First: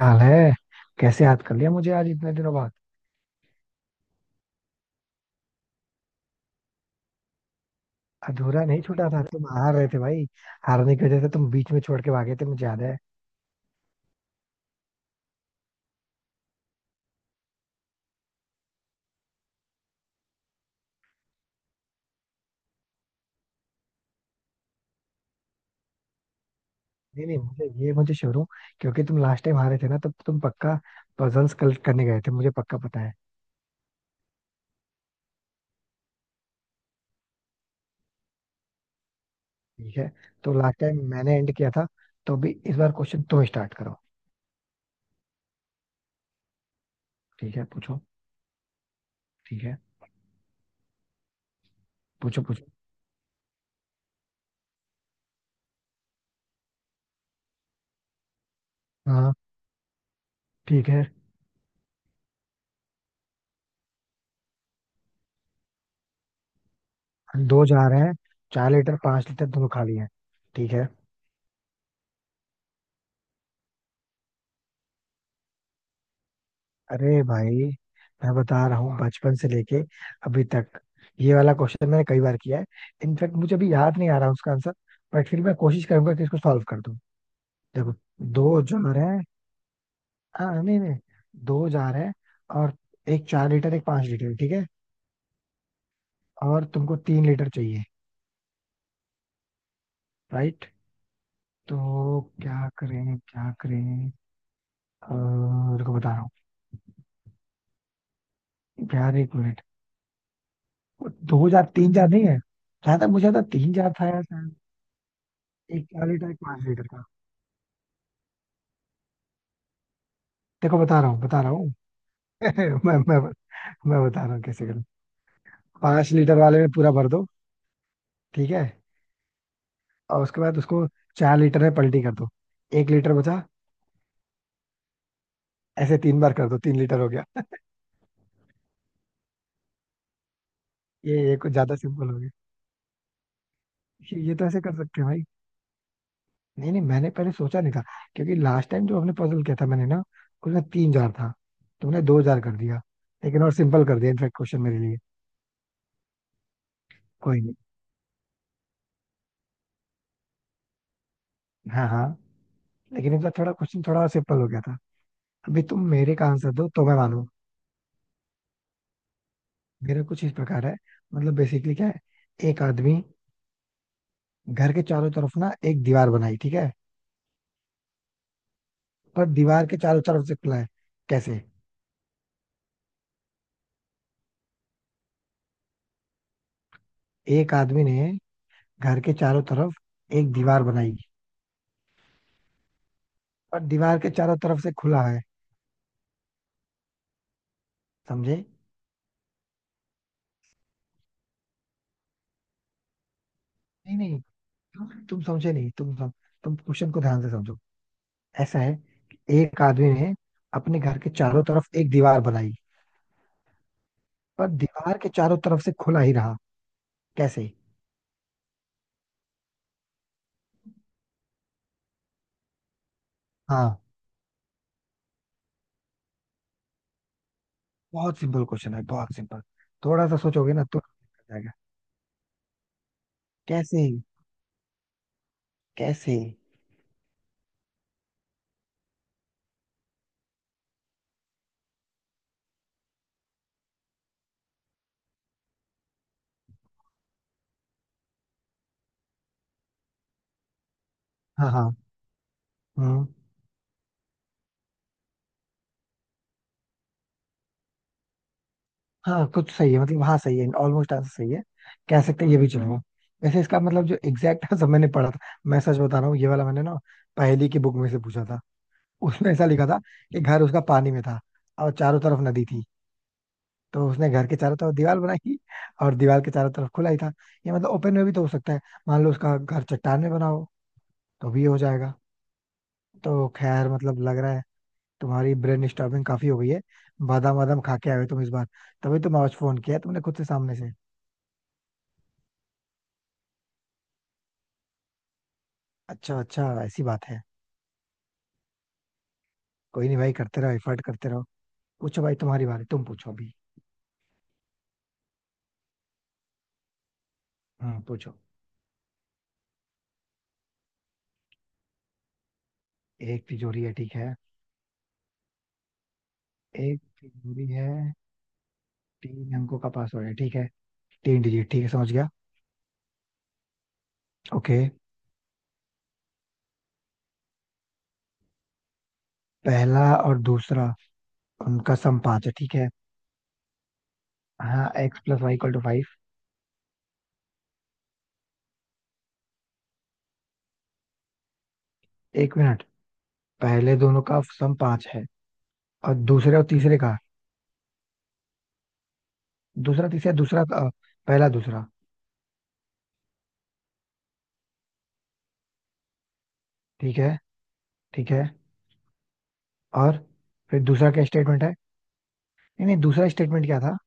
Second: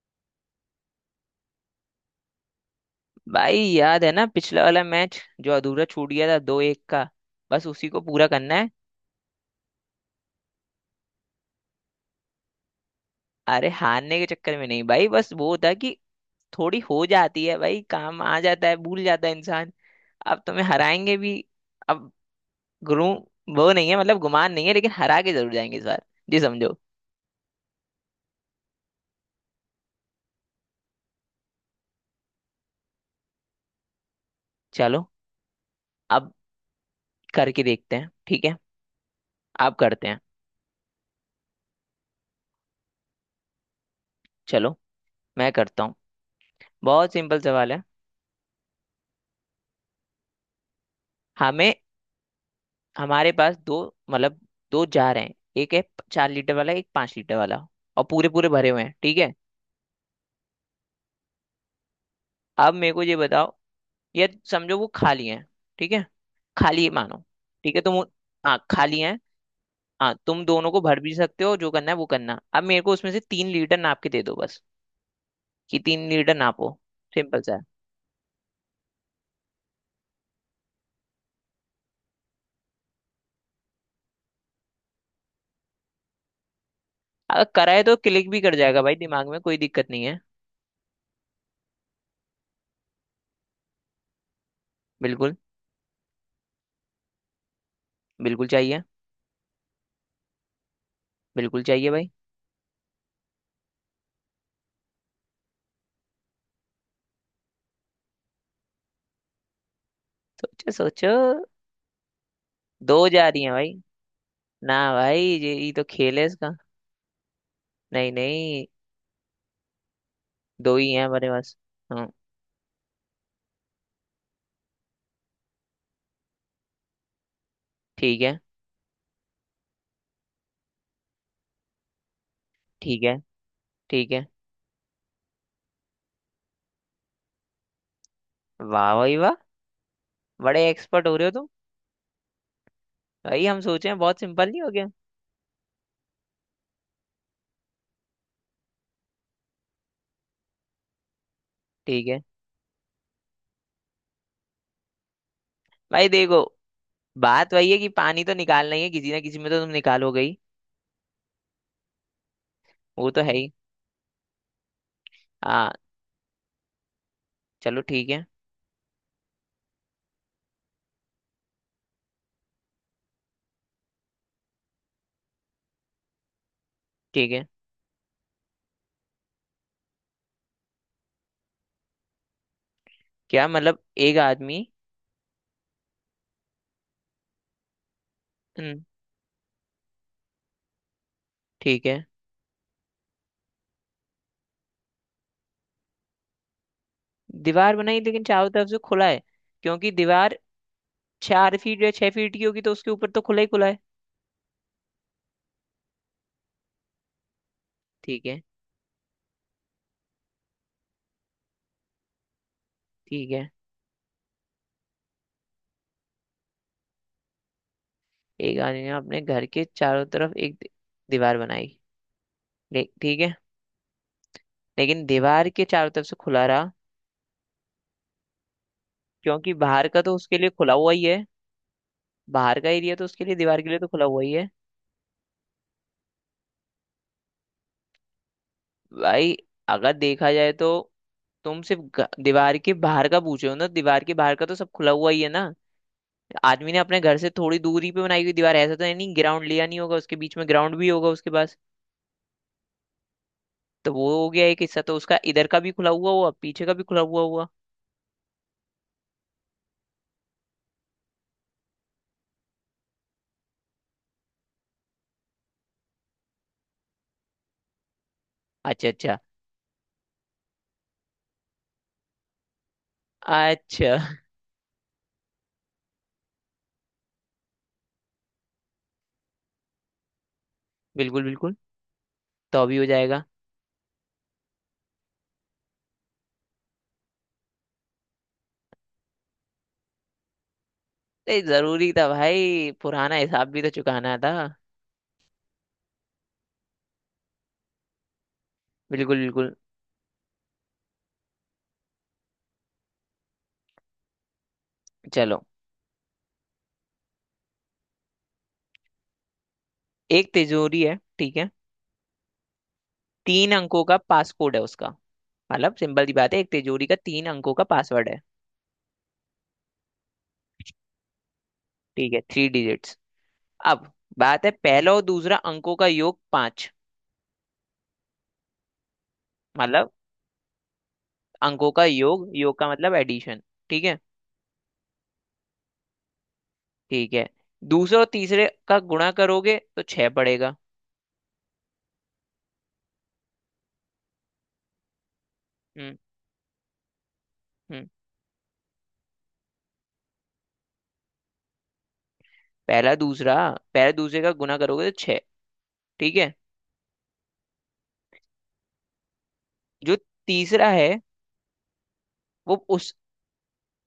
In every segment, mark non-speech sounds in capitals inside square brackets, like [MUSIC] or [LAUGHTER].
हाल है। कैसे याद कर लिया मुझे आज इतने दिनों बाद? भाई, याद है ना? पिछला वाला मैच जो अधूरा छूट गया था, 2-1 का। बस उसी को पूरा करना अधूरा है। नहीं छूटा था, तुम हार रहे थे भाई। हारने की वजह से तुम बीच में छोड़ के भागे थे, मुझे याद है। अरे, हारने के चक्कर में नहीं भाई, बस वो था कि थोड़ी हो जाती है भाई, काम आ जाता है, भूल जाता है इंसान। अब तुम्हें हराएंगे भी। अब गुरु, वो नहीं है मतलब गुमान नहीं है, लेकिन हरा के जरूर जाएंगे इस बार जी, समझो। नहीं नहीं, मुझे श्योर हूँ। क्योंकि तुम लास्ट टाइम हारे थे ना, तब तुम पक्का पजल्स कलेक्ट करने गए थे, मुझे पक्का पता है। चलो, अब करके देखते हैं, ठीक है? आप ठीक करते है। हैं। तो लास्ट टाइम मैंने एंड किया था, तो भी इस बार क्वेश्चन तुम स्टार्ट करो। चलो, मैं करता हूँ। बहुत सिंपल ठीक है, सवाल है। पूछो। ठीक है। हमें, पूछो पूछो। हमारे पास दो, मतलब दो जार हैं। एक है 4 लीटर वाला, एक 5 लीटर वाला। और पूरे पूरे भरे हुए हैं, ठीक है? हाँ, ठीक है। अब मेरे को ये बताओ, ये समझो वो खाली है। ठीक है, खाली मानो। दो ठीक है, जा तुम, रहे हैं। हाँ 4 लीटर खाली है। 5 लीटर दोनों खाली है। हाँ, तुम दोनों ठीक को है। भर भी सकते हो, जो करना है वो करना। अब मेरे को उसमें से 3 लीटर नाप के दे दो बस। कि 3 लीटर नापो। अरे सिंपल सा है। भाई, मैं बता रहा हूँ बचपन से लेके अभी तक ये वाला क्वेश्चन मैंने कई बार किया है। इनफैक्ट मुझे अभी याद नहीं आ रहा उसका आंसर। बट फिर मैं कोशिश करूंगा कि इसको सॉल्व कर दूं। अगर कराए देखो, तो क्लिक भी कर दो जाएगा भाई, जार है। दिमाग में कोई दिक्कत नहीं है। हाँ नहीं नहीं, दो जार है। और एक 4 लीटर, एक 5 लीटर, ठीक है। बिल्कुल। और तुमको 3 लीटर चाहिए, बिल्कुल चाहिए। राइट? बिल्कुल चाहिए भाई। तो क्या करें, क्या करें। रुको बता रहा हूँ यार, 1 मिनट। सोचो वो सोचो। दो जार, तीन जार नहीं है? जहां दो तक जा मुझे रही था है भाई। तीन जार था यार शायद। ना भाई, ये तो एक चार खेल है लीटर एक इसका। पांच लीटर का। नहीं नहीं, दो देखो ही बता हैं रहा हूँ, हमारे बता रहा पास। हूँ। हाँ। [LAUGHS] मैं मैं मैं बता रहा हूँ कैसे करूँ। 5 लीटर वाले में पूरा भर दो। ठीक है। ठीक है। और उसके बाद उसको 4 लीटर में पलटी कर दो। एक ठीक लीटर है। बचा। ठीक है। ऐसे तीन बार कर दो, 3 लीटर हो गया। वाह भाई वाह, बड़े एक्सपर्ट हो ये रहे हो ये तुम। कुछ ज्यादा सिंपल हो गया। भाई, हम सोचे हैं बहुत ये तो सिंपल ऐसे नहीं हो कर गया। सकते हैं भाई। नहीं नहीं, मैंने पहले सोचा नहीं था। क्योंकि लास्ट टाइम जो हमने पजल किया था मैंने ना, उसमें तीन जार था, तुमने ठीक है। दो जार कर दिया। लेकिन और सिंपल कर दिया इनफेक्ट, क्वेश्चन मेरे लिए। भाई देखो, कोई बात नहीं। वही है कि पानी तो निकालना ही है, किसी ना किसी में तो तुम निकालोगे ही। हाँ हाँ। वो लेकिन तो इनका है ही। थोड़ा क्वेश्चन थोड़ा सिंपल हो गया था। अभी हाँ। तुम मेरे का आंसर दो तो मैं मानू। चलो ठीक है। मेरा कुछ इस प्रकार है, मतलब बेसिकली क्या है। एक आदमी, घर के चारों तरफ ना एक दीवार बनाई, ठीक है। ठीक है। पर दीवार के चारों तरफ से खुला है। कैसे? क्या मतलब एक आदमी? एक आदमी ने हम्म, घर के चारों तरफ एक दीवार बनाई। ठीक है। पर दीवार के चारों तरफ से खुला है। दीवार बनाई लेकिन समझे? चारों तरफ से खुला है? क्योंकि दीवार 4 फीट या 6 फीट की होगी, तो उसके ऊपर तो खुला ही खुला है। नहीं नहीं, तुम समझे नहीं। तुम क्वेश्चन को ध्यान से समझो। ठीक है। ऐसा है कि एक आदमी ने अपने घर के चारों तरफ एक दीवार बनाई। ठीक है। पर दीवार के चारों तरफ से खुला ही रहा। कैसे? एक आदमी ने अपने घर के चारों तरफ एक दीवार बनाई। ठीक है। हाँ, लेकिन दीवार के चारों तरफ से खुला रहा? बहुत सिंपल क्वेश्चन है, बहुत सिंपल। क्योंकि बाहर का थोड़ा तो सा उसके लिए सोचोगे ना खुला तो हुआ ही है। निकल जाएगा। बाहर का एरिया तो उसके लिए, दीवार के लिए कैसे? तो खुला हुआ ही है। कैसे? भाई, अगर देखा जाए तो तुम सिर्फ दीवार के बाहर का पूछ रहे हो ना? दीवार के बाहर का तो सब खुला हुआ ही है ना। आदमी ने अपने घर से थोड़ी दूरी पे बनाई हुई दीवार है, ऐसा तो है नहीं। ग्राउंड लिया नहीं होगा, उसके बीच में ग्राउंड भी होगा उसके हाँ पास। हाँ, हम्म, तो वो हो गया, एक हिस्सा तो उसका इधर का भी खुला हुआ हुआ, पीछे का भी खुला हुआ हुआ। हाँ, कुछ सही है, मतलब हाँ सही है, ऑलमोस्ट आंसर सही है। कह सकते हैं, ये भी चलेगा। वैसे इसका मतलब जो एग्जैक्ट आंसर मैंने पढ़ा था, मैं सच बता रहा हूँ, ये वाला मैंने ना पहेली की बुक में से पूछा था। अच्छा अच्छा। उसमें ऐसा लिखा था कि घर उसका पानी में था और चारों तरफ नदी थी। तो अच्छा। उसने घर के चारों तरफ दीवार बनाई, और दीवार के चारों तरफ खुला ही था। ये मतलब ओपन में भी तो हो सकता है। मान लो उसका घर चट्टान में बना हो, बिल्कुल तो भी बिल्कुल। हो जाएगा। तो अभी हो जाएगा। तो खैर मतलब लग रहा है तुम्हारी ब्रेन स्टॉर्मिंग काफी हो गई है। बादाम वादाम खा के आए हो तुम इस बार। तभी तुम आज फोन किया तुमने, खुद से सामने से। ये जरूरी था भाई, पुराना हिसाब भी तो चुकाना था। अच्छा अच्छा, ऐसी बात है। बिल्कुल बिल्कुल। कोई नहीं भाई, करते रहो, एफर्ट करते रहो। पूछो भाई, तुम्हारी बारी, तुम पूछो अभी। चलो, हाँ, पूछो। एक तिजोरी है, ठीक है। एक तीन तिजोरी है, अंकों ठीक का है। पासकोड है उसका। मतलब सिंपल सी बात है, एक एक तिजोरी का तीन तिजोरी अंकों का है, पासवर्ड है। तीन अंकों का पासवर्ड है, ठीक है। तीन डिजिट, ठीक है, समझ गया। ठीक है, थ्री डिजिट्स। अब बात है, ओके। पहला और दूसरा अंकों का योग पांच। पहला मतलब और दूसरा, अंकों उनका का सम पाँच योग, है। ठीक योग है। का मतलब एडिशन। ठीक है। हाँ, X plus Y equal to five. ठीक है, दूसरा और तीसरे का गुणा करोगे तो छह पड़ेगा। एक मिनट। पहले दोनों का सम पाँच है। और हम्म दूसरे और तीसरे का, हम्म। दूसरा तीसरा दूसरा पहला दूसरा। पहला दूसरा, पहला दूसरे का गुणा करोगे तो छह। ठीक है। ठीक है। ठीक है। जो और फिर तीसरा है, दूसरा क्या स्टेटमेंट है? वो नहीं नहीं, उस, दूसरा स्टेटमेंट क्या था?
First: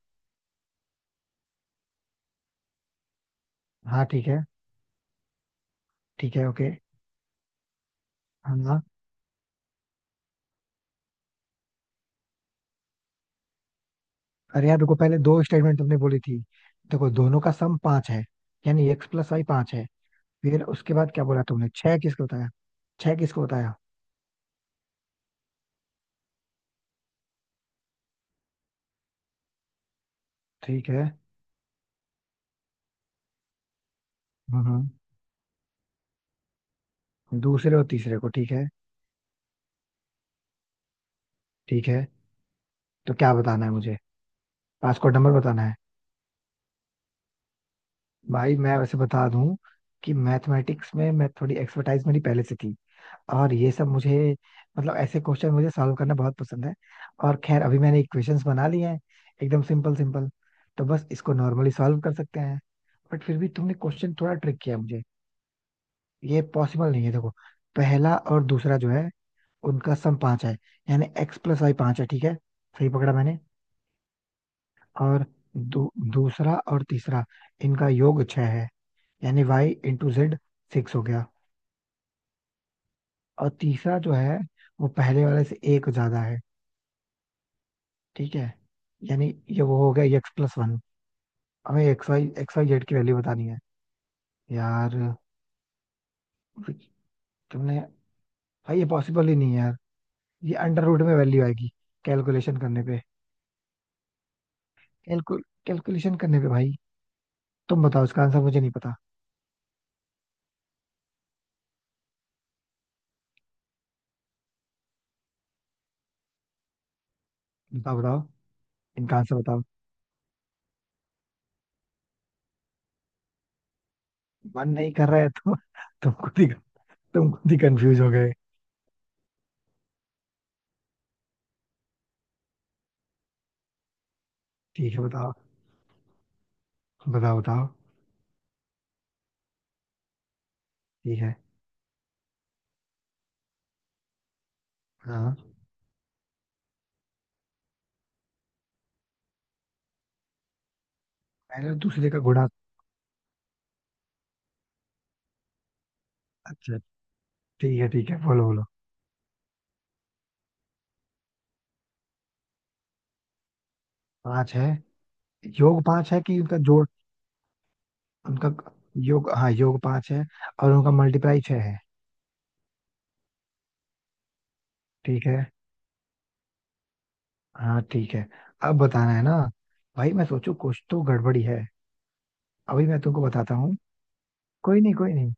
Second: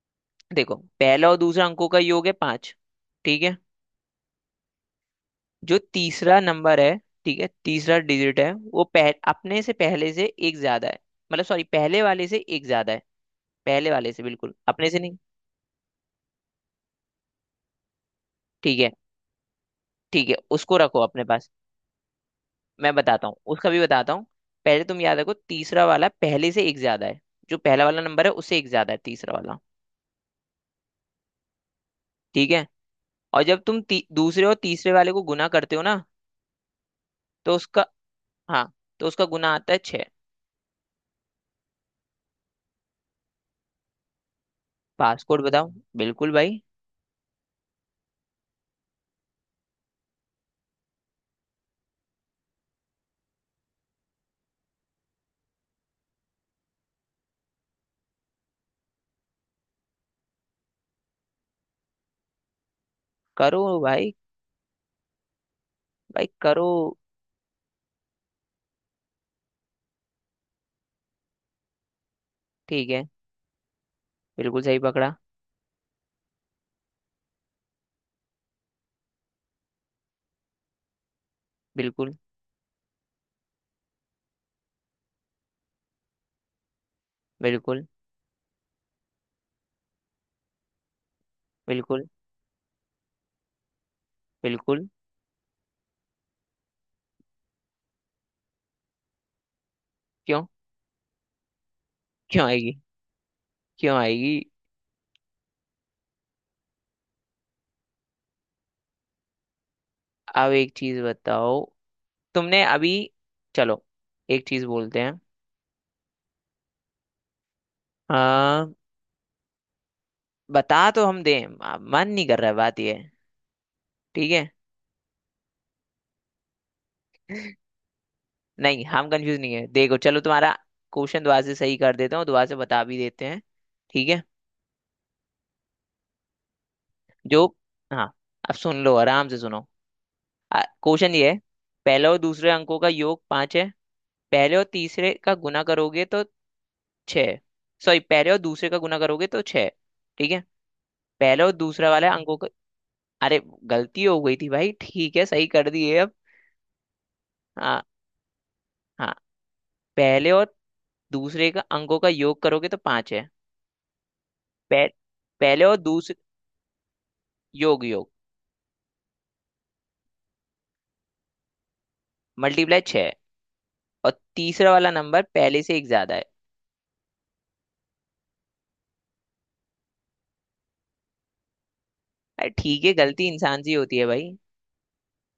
देखो, पहला और दूसरा अंकों का योग है पांच। ठीक है, हाँ, ठीक है। जो ठीक तीसरा है, ओके। नंबर है, ठीक है तीसरा डिजिट है, हाँ हाँ। वो अपने से पहले से एक ज्यादा है। मतलब सॉरी, पहले वाले से एक ज्यादा है। पहले वाले से, बिल्कुल, अरे यार, अपने रुको, से नहीं। पहले दो स्टेटमेंट तुमने बोली थी। देखो, दोनों का सम पांच है, ठीक यानी है। एक्स प्लस वाई पांच है। ठीक है, फिर उसको उसके रखो बाद अपने क्या बोला पास। तुमने? छह किसको बताया? मैं छह बताता हूँ, किसको उसका बताया? भी बताता हूँ। पहले तुम याद रखो, तीसरा वाला पहले से एक ज्यादा है। जो पहला वाला नंबर है, उससे एक ज्यादा है तीसरा वाला। ठीक है। ठीक है। और जब तुम दूसरे और हम्म हम्म। तीसरे वाले को गुना करते हो ना, तो दूसरे उसका, और तीसरे को, ठीक है। हाँ, तो उसका गुना आता है छः। ठीक है, तो क्या बताना है मुझे? पांच को नंबर पासकोड बताना बताओ है? बिल्कुल भाई। भाई मैं वैसे बता दूं कि मैथमेटिक्स में मैं थोड़ी एक्सपर्टाइज मेरी पहले से थी। और ये सब मुझे, मतलब ऐसे क्वेश्चन मुझे सॉल्व करना बहुत पसंद है। और खैर अभी मैंने इक्वेशंस बना लिए हैं, एकदम सिंपल सिंपल। तो बस इसको नॉर्मली सॉल्व कर सकते हैं। बट फिर भी करो तुमने भाई, क्वेश्चन थोड़ा ट्रिक किया मुझे। भाई ये करो। पॉसिबल नहीं है। देखो, पहला और दूसरा जो है, उनका सम पांच है, यानी एक्स प्लस वाई पांच है। ठीक है। ठीक सही है, पकड़ा मैंने? बिल्कुल सही पकड़ा। और दूसरा और तीसरा, इनका योग छह है, यानी वाई इंटू जेड सिक्स हो गया। बिल्कुल। और तीसरा जो है, वो पहले वाले से एक ज्यादा है। बिल्कुल। ठीक है। यानी ये वो हो गया एक्स प्लस वन। हमें बिल्कुल। एक्स वाई जेड की वैल्यू बतानी है। बिल्कुल। यार, तुमने, भाई ये पॉसिबल ही नहीं है यार। क्यों? ये अंडर रूट में वैल्यू आएगी, क्यों कैलकुलेशन आएगी? करने पे। क्यों आएगी? कैलकुलेशन करने पे भाई, तुम बताओ, इसका आंसर मुझे नहीं पता। अब एक चीज बताओ, तुमने अभी, चलो, एक चीज बोलते हैं। बताओ बताओ, आ, इनका आंसर बताओ। बता तो हम दें, मन नहीं कर रहा है, बात ये है। ठीक है। मन नहीं कर रहा है तो [LAUGHS] तुम खुद ही तुम खुद ही कंफ्यूज हो गए। नहीं, हम कंफ्यूज नहीं है। देखो चलो, तुम्हारा क्वेश्चन दोबारा से सही कर देता हूँ, दोबारा से बता भी देते हैं। ठीक है, ठीक है, बताओ। बताओ जो, बताओ। हाँ, अब सुन लो आराम से, सुनो, क्वेश्चन ठीक ये है, है। पहले और दूसरे अंकों का योग पांच है। पहले और तीसरे का हाँ। गुना करोगे तो छह। सॉरी, पहले और दूसरे का गुना करोगे तो छह। ठीक है। पहले और पहले दूसरा दूसरे वाला का अंकों गुणा? का, अरे गलती हो गई थी भाई, ठीक है सही कर दिए अब। अच्छा, ठीक हाँ। है, ठीक है, बोलो बोलो। हाँ, पहले और दूसरे का अंकों का योग करोगे तो पांच है। पांच है, पह, पहले और योग पांच दूसरे, है कि उनका जोड़? योग, योग, उनका योग, हाँ, योग पांच है। और उनका मल्टीप्लाई छह है। मल्टीप्लाई छह है। और तीसरा वाला नंबर ठीक है। पहले से एक ज्यादा है। हाँ, ठीक है। अब बताना है ना। भाई मैं सोचू, कुछ तो गड़बड़ी है। अरे ठीक अभी है, मैं तुमको गलती बताता इंसान से ही हूँ। होती है भाई। कोई नहीं कोई नहीं,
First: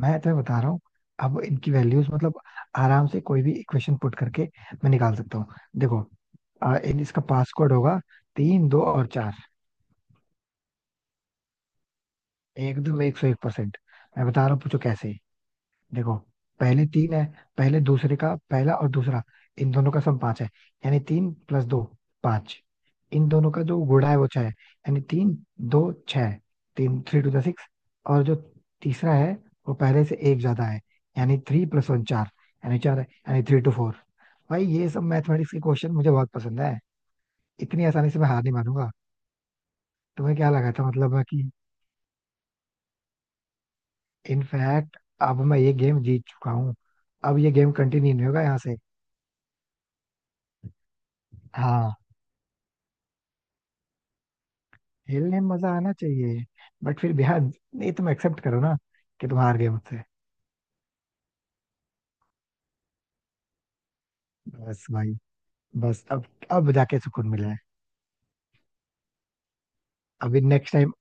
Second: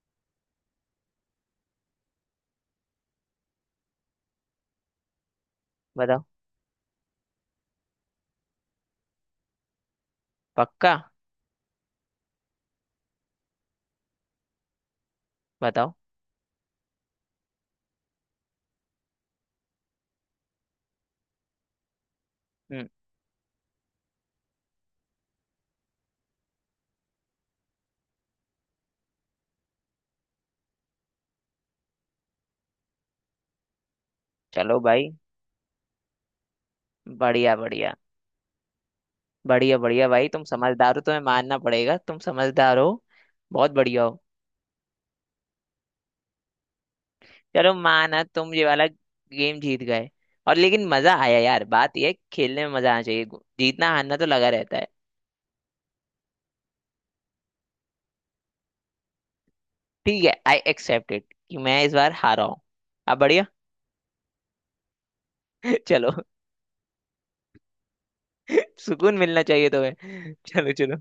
मैं तुम्हें बता रहा हूँ। अब इनकी वैल्यूज, मतलब आराम से कोई भी इक्वेशन पुट करके मैं निकाल सकता हूँ। देखो, बताओ। इन इसका पासवर्ड होगा तीन दो और चार। पक्का। एकदम 101%। मैं बता रहा हूँ, पूछो कैसे। बताओ। देखो, पहले तीन है। पहले दूसरे का पहला और दूसरा, इन दोनों का सम पांच है। यानी तीन प्लस दो, पांच। हम्म। इन दोनों का जो गुणा है वो छह है, यानी तीन दो छह, तीन थ्री टू द सिक्स। और जो तीसरा है, वो पहले से एक ज्यादा है। यानी थ्री प्लस वन चार, यानी चार है, यानी थ्री टू फोर। भाई चलो ये सब भाई, मैथमेटिक्स के क्वेश्चन मुझे बहुत पसंद है। बढ़िया इतनी बढ़िया। आसानी से मैं हार नहीं मानूंगा। बढ़िया बढ़िया भाई, तुम्हें तुम क्या लगा था, समझदार हो, मतलब तुम्हें मैं कि, मानना पड़ेगा, तुम समझदार हो। बहुत बढ़िया हो। इनफैक्ट अब मैं ये गेम जीत चुका हूँ। अब ये चलो, गेम कंटिन्यू माना नहीं होगा तुम यहाँ ये से। वाला गेम जीत गए। और लेकिन मजा आया यार, बात हाँ, यह है, खेलने में मजा आना चाहिए। जीतना हारना तो लगा रहता है। खेलने में मजा आना चाहिए। बट फिर भी यार नहीं, तुम एक्सेप्ट करो ना कि तुम हार गए मुझसे। ठीक है, आई एक्सेप्ट इट कि मैं इस बार हारा हूँ। अब बढ़िया। बस भाई। [LAUGHS] बस, चलो। अब जाके सुकून मिला है। [LAUGHS] सुकून मिलना चाहिए तुम्हें, अभी चलो नेक्स्ट टाइम चलो।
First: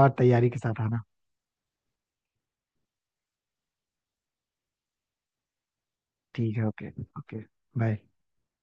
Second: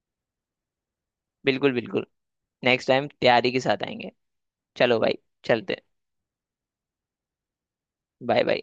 और तैयारी के साथ आना। बिल्कुल बिल्कुल, नेक्स्ट टाइम तैयारी के साथ आएंगे। चलो भाई, चलते। ठीक है, okay. Okay, bye. Bye bye.